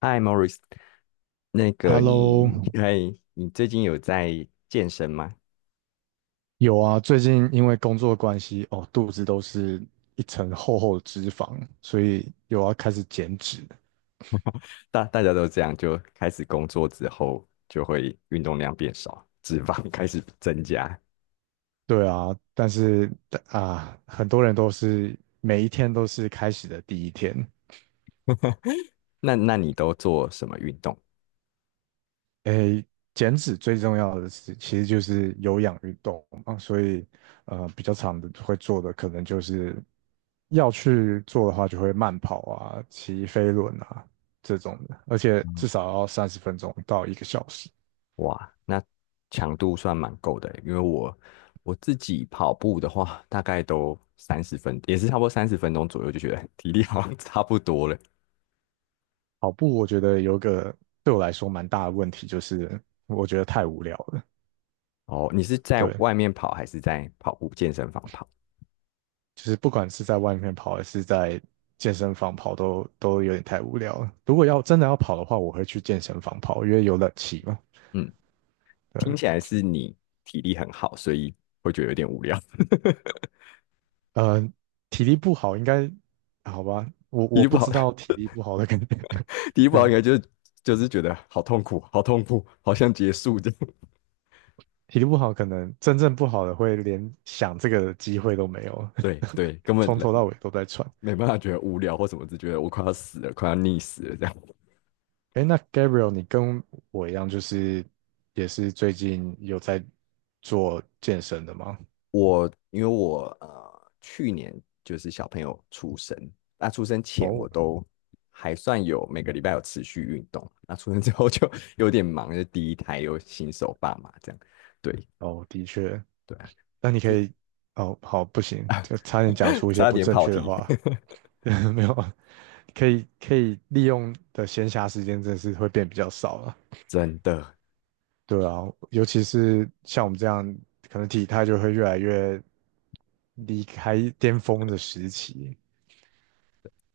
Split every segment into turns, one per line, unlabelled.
嗨，Morris，那个
Hello。
你，嗨，你最近有在健身吗？
有啊，最近因为工作关系，哦，肚子都是一层厚厚的脂肪，所以有要开始减脂。
大家都这样，就开始工作之后，就会运动量变少，脂肪开始增加。
对啊，但是啊，很多人都是每一天都是开始的第一天。
那你都做什么运动？
诶，减脂最重要的是，其实就是有氧运动嘛，所以比较长的会做的可能就是要去做的话，就会慢跑啊、骑飞轮啊这种的，而且至
嗯，
少要三十分钟到一个小时。
哇，那强度算蛮够的欸，因为我自己跑步的话，大概都三十分，也是差不多30分钟左右，就觉得 体力好像差不多了。
跑步我觉得有个对我来说蛮大的问题，就是我觉得太无聊了。
哦，你是在
对，
外面跑还是在跑步健身房跑？
就是不管是在外面跑还是在健身房跑都，都有点太无聊了。如果要真的要跑的话，我会去健身房跑，因为有冷气嘛。
嗯。听
对，
起来是你体力很好，所以会觉得有点无聊。
呃，体力不好应该好吧？我
体
我
力不
不
好，
知道体力不好的 可能，
体力 不好应
嗯，
该就是就是觉得好痛苦，好痛苦，好像结束这样。
体力不好可能真正不好的会连想这个机会都没有，
对对，根 本
从头到尾都在喘。
没办法觉得无聊或什么，只觉得我快要死了，快要溺死了这样。
哎，那 Gabriel，你跟我一样，就是也是最近有在做健身的吗？
我因为我去年就是小朋友出生，那出生前我
哦，
都还算有每个礼拜有持续运动，那出生之后就 有点忙，就第一胎又新手爸妈这样。对
哦，的确。
对啊，
那你可
之
以，哦，好，不行，就差点讲出 一些
差
不
点
正
跑
确的
题，
话，没有，可以利用的闲暇时间真的是会变比较少了。
真的，
对啊，尤其是像我们这样，可能体态就会越来越离开巅峰的时期，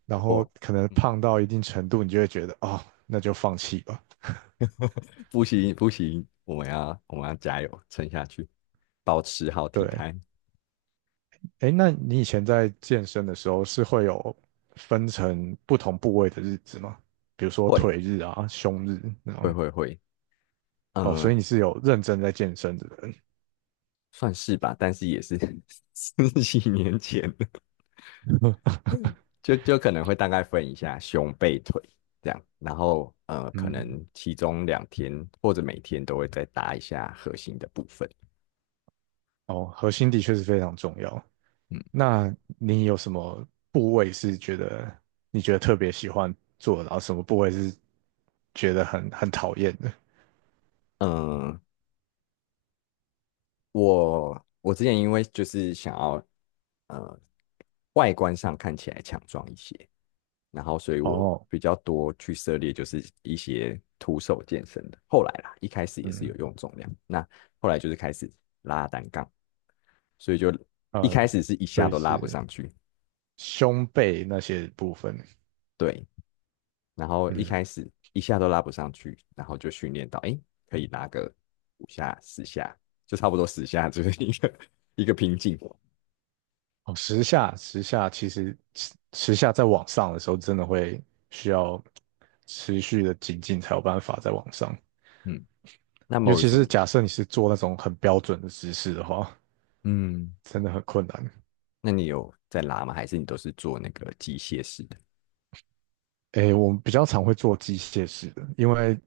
然后
我
可能
嗯，
胖到一定程度，你就会觉得，哦，那就放弃吧。
不行不行，我们要加油撑下去，保持好体
对，
态，
哎，那你以前在健身的时候是会有分成不同部位的日子吗？比如说
会
腿日啊、胸日那
会
种。
会会，
哦，
呃，
所以你是有认真在健身的人。
算是吧，但是也是 十几年前 了，就可能会大概分一下胸背腿这样，然后可
嗯，
能其中2天或者每天都会再搭一下核心的部分，
哦，核心的确是非常重要。
嗯
那你有什么部位是觉得你觉得特别喜欢做的然后什么部位是觉得很讨厌的？
嗯、呃我之前因为就是想要呃外观上看起来强壮一些，然后所以我
哦，
比较多去涉猎就是一些徒手健身的。后来啦，一开始也是
嗯
有用重量，那后来就是开始拉单杠，所以就
嗯，
一开始是一
所
下
以
都拉不
是
上去，
胸背那些部分。
对，然后一
嗯，
开始一下都拉不上去，然后就训练到诶可以拉个5下10下，就差不多十下就是一个 一个瓶颈。
哦，时下在往上的时候，真的会需要持续的精进才有办法在往上。
嗯，那
尤其
Morris
是
你？
假设你是做那种很标准的姿势的话，
嗯，
真的很困难。
那你有在拉吗？还是你都是做那个机械式的？
诶，我们比较常会做机械式的，因为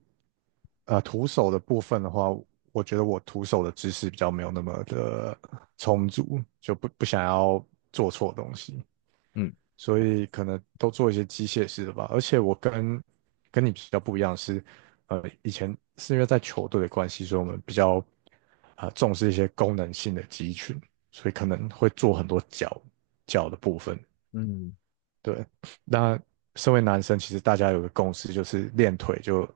徒手的部分的话，我觉得我徒手的姿势比较没有那么的充足，就不想要做错东西。
嗯
所以可能都做一些机械式的吧。而且跟你比较不一样是，呃，以前是因为在球队的关系，所以我们比较重视一些功能性的肌群，所以可能会做很多脚的部分。
嗯，
对，那身为男生，其实大家有个共识，就是练腿就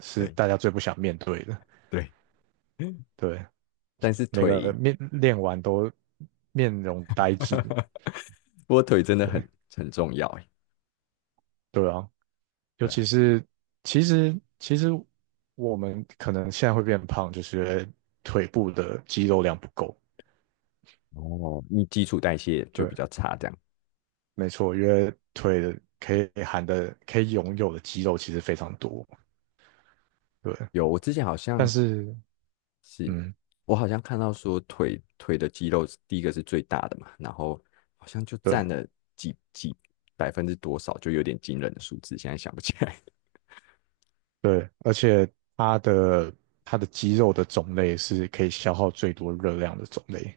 是
对
大家最不想面对的。
对，
对，
但是
每个
腿，
练完都面容呆滞。
不过腿真的很
对，
很重要哎，
对啊，尤
对
其
啊。
是其实我们可能现在会变胖，就是因为腿部的肌肉量不够。
哦，你基础代谢就
对，
比较差，这样。
没错，因为腿的可以拥有的肌肉其实非常多。对，
有，我之前好
但
像
是
是，
嗯，
我好像看到说腿的肌肉是第一个是最大的嘛，然后好像就
对
占了几百分之多少，就有点惊人的数字，现在想不起来。
对，而且它的它的肌肉的种类是可以消耗最多热量的种类。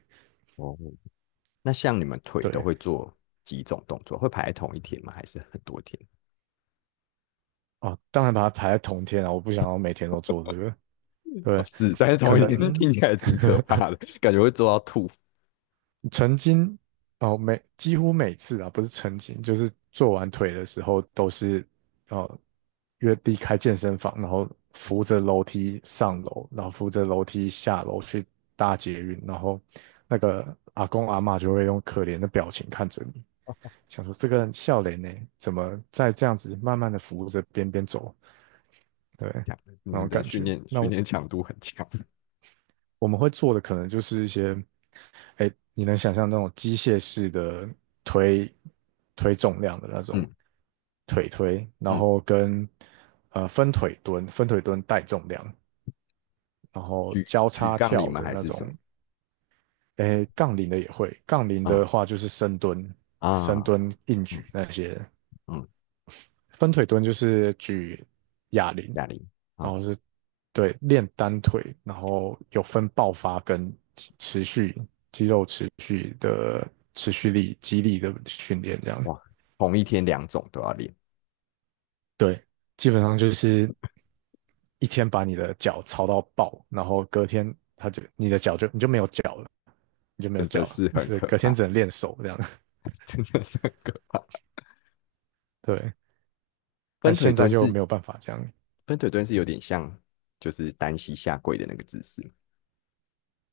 哦，那像你们腿都
对
会做几种动作？会排在同一天吗？还是很多天？
啊，当然把它排在同天啊，我不想要每天都做这个。
哦，
对，
是，但是
可
同一天
能
听起来挺可怕的，感觉会做到吐。
曾经哦，几乎每次啊，不是曾经，就是做完腿的时候都是哦，约离开健身房，然后扶着楼梯上楼，然后扶着楼梯下楼去搭捷运，然后那个阿公阿嬷就会用可怜的表情看着你，想说这个人笑脸呢，怎么在这样子慢慢的扶着边边走，对，
强，你
那
们
种
的
感
训
觉。
练
那
训练强度很强
我们会做的可能就是一些，哎，你能想象那种机械式的推推重量的那种
嗯
腿推，然
嗯，
后跟分腿蹲、分腿蹲带重量，然后
举
交
举
叉
杠铃
跳
吗？
的
还
那
是什么？
种，哎，杠铃的也会，杠铃的
啊，
话就是深
啊，
蹲、硬举
嗯
那些，
嗯，
分腿蹲就是举哑铃，
哑铃啊，
然后是对练单腿，然后有分爆发跟持续肌肉持续的持续力、肌力的训练，这样
哇，同一天两种都要练。
对，基本上就是一天把你的脚操到爆，然后隔天他就你的脚就你就没有脚了，
真的是 很
所以
可
隔天
怕，
只能练手这样，
真的是很可怕。
对，但
分腿
现在
蹲
就
是
没有办法这样，
分腿蹲是有点像就是单膝下跪的那个姿势，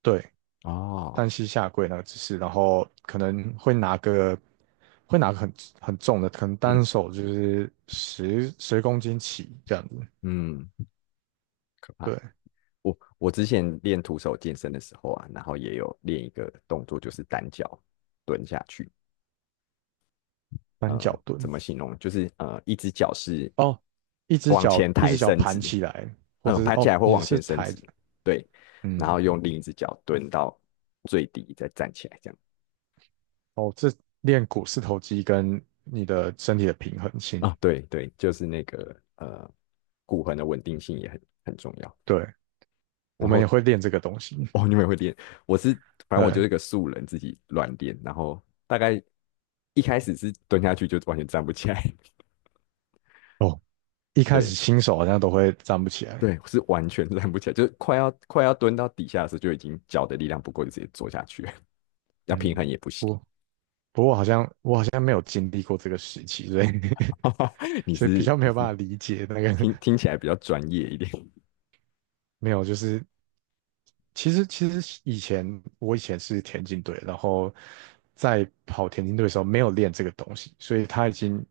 对，单
哦，
膝下跪那个姿势，然后可能会会拿个很很重的，可能
嗯
单手就是十公斤起这样子，
嗯，可怕。
对，
我之前练徒手健身的时候啊，然后也有练一个动作，就是单脚蹲下去。
单脚
怎
蹲
么形容？就是一只脚是
哦，
往前
一
抬
只脚
伸直，
盘起来，或
嗯、
者是
盘起
哦
来或
你
往
是
前伸
抬，
直，对，然后
嗯，
用另一只脚蹲到最低，再站起来，这样。
哦这练股四头肌跟你的身体的平衡性，
啊，对对，就是那个骨盆的稳定性也很重要。
对，我
然
们
后
也会练这个东西，
哦，你们也会练？我是，反正我就
对，
是个素人，自己乱练，然后大概一开始是蹲下去就完全站不起来，
哦，一 开始
对
新手好像都会站不起来，
对，是完全站不起来，就是快要蹲到底下的时候，就已经脚的力量不够，就直接坐下去了要平衡
嗯。
也不行。
不不过好像我好像没有经历过这个时期，所以
你
所以比
是
较没
你
有办
是
法理解那个
听起来比较专业一点，
没有，就是其实以前我以前是田径队，然后在跑田径队的时候没有练这个东西，所以他已经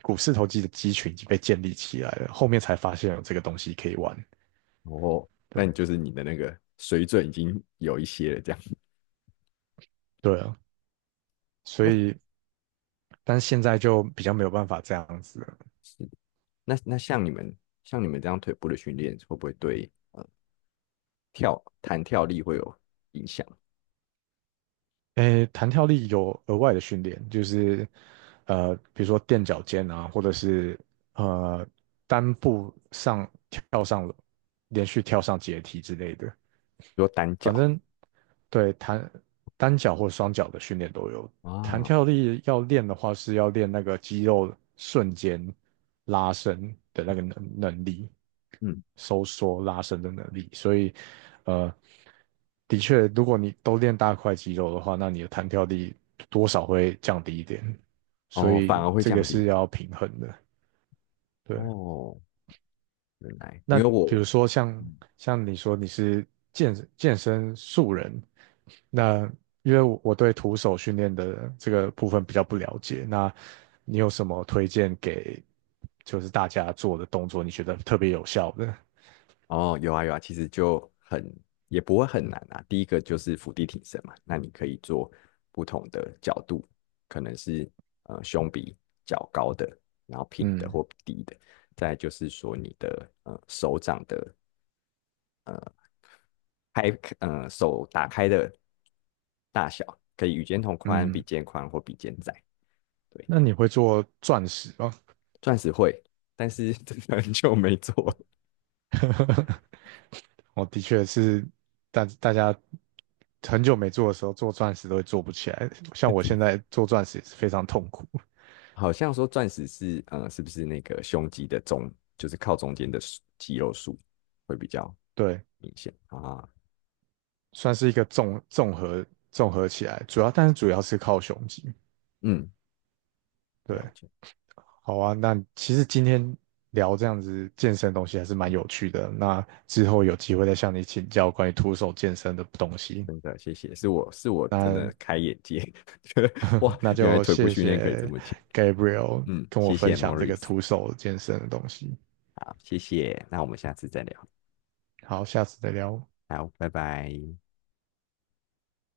股四头肌的肌群已经被建立起来了，后面才发现有这个东西可以玩，
哦，但你
对
就是你的那个水准已经有一些了，这样。
对啊，所
那
以但是现在就比较没有办法这样子了
那像你们这样腿部的训练，会不会对跳弹跳力会有影响？比
诶，弹跳力有额外的训练，就是比如说垫脚尖啊，或者是呃单步上跳上连续跳上阶梯之类的。
如说单
反
脚。
正对弹单脚或双脚的训练都有。弹
啊，
跳力要练的话，是要练那个肌肉瞬间拉伸的那个能力，
嗯，
收缩拉伸的能力。所以，呃，的确，如果你都练大块肌肉的话，那你的弹跳力多少会降低一点。所
哦，反
以
而会
这个
降
是
低。
要平衡的，对。
哦，原来，
那
因为
比
我，
如说
嗯，
像你说你是健身素人，那因为我对徒手训练的这个部分比较不了解，那你有什么推荐给就是大家做的动作，你觉得特别有效的？
哦，有啊有啊，其实就很，也不会很难啊。第一个就是伏地挺身嘛，那你可以做不同的角度，可能是胸比较高的，然后平的
嗯
或低的。再来就是说你的手掌的开，手打开的大小，可以与肩同宽、比
嗯，
肩宽或比肩窄。对，
那你会做钻石吗？
钻石会，但是 真的很久没做了。
我的确是大家很久没做的时候，做钻石都会做不起来，像我现在做钻石也是非常痛苦。
好像说钻石是是不是那个胸肌的中，就是靠中间的数肌肉束会比较
对，
明显啊？
算是一个综合综合起来，主要是靠胸肌。
嗯，
对，
了解，
好啊，那其实今天聊这样子健身的东西还是蛮有趣的。那之后有机会再向你请教关于徒手健身的东西。
真的谢谢，是我真的
那
开眼界，觉得哇，原来
就
腿部
谢
训练可以这
谢
么讲。
Gabriel
嗯，
跟我
谢
分
谢
享这个
Morris，
徒手健身的东西。
好，谢谢，那我们下次再聊，
好，下次再聊。
好，拜拜。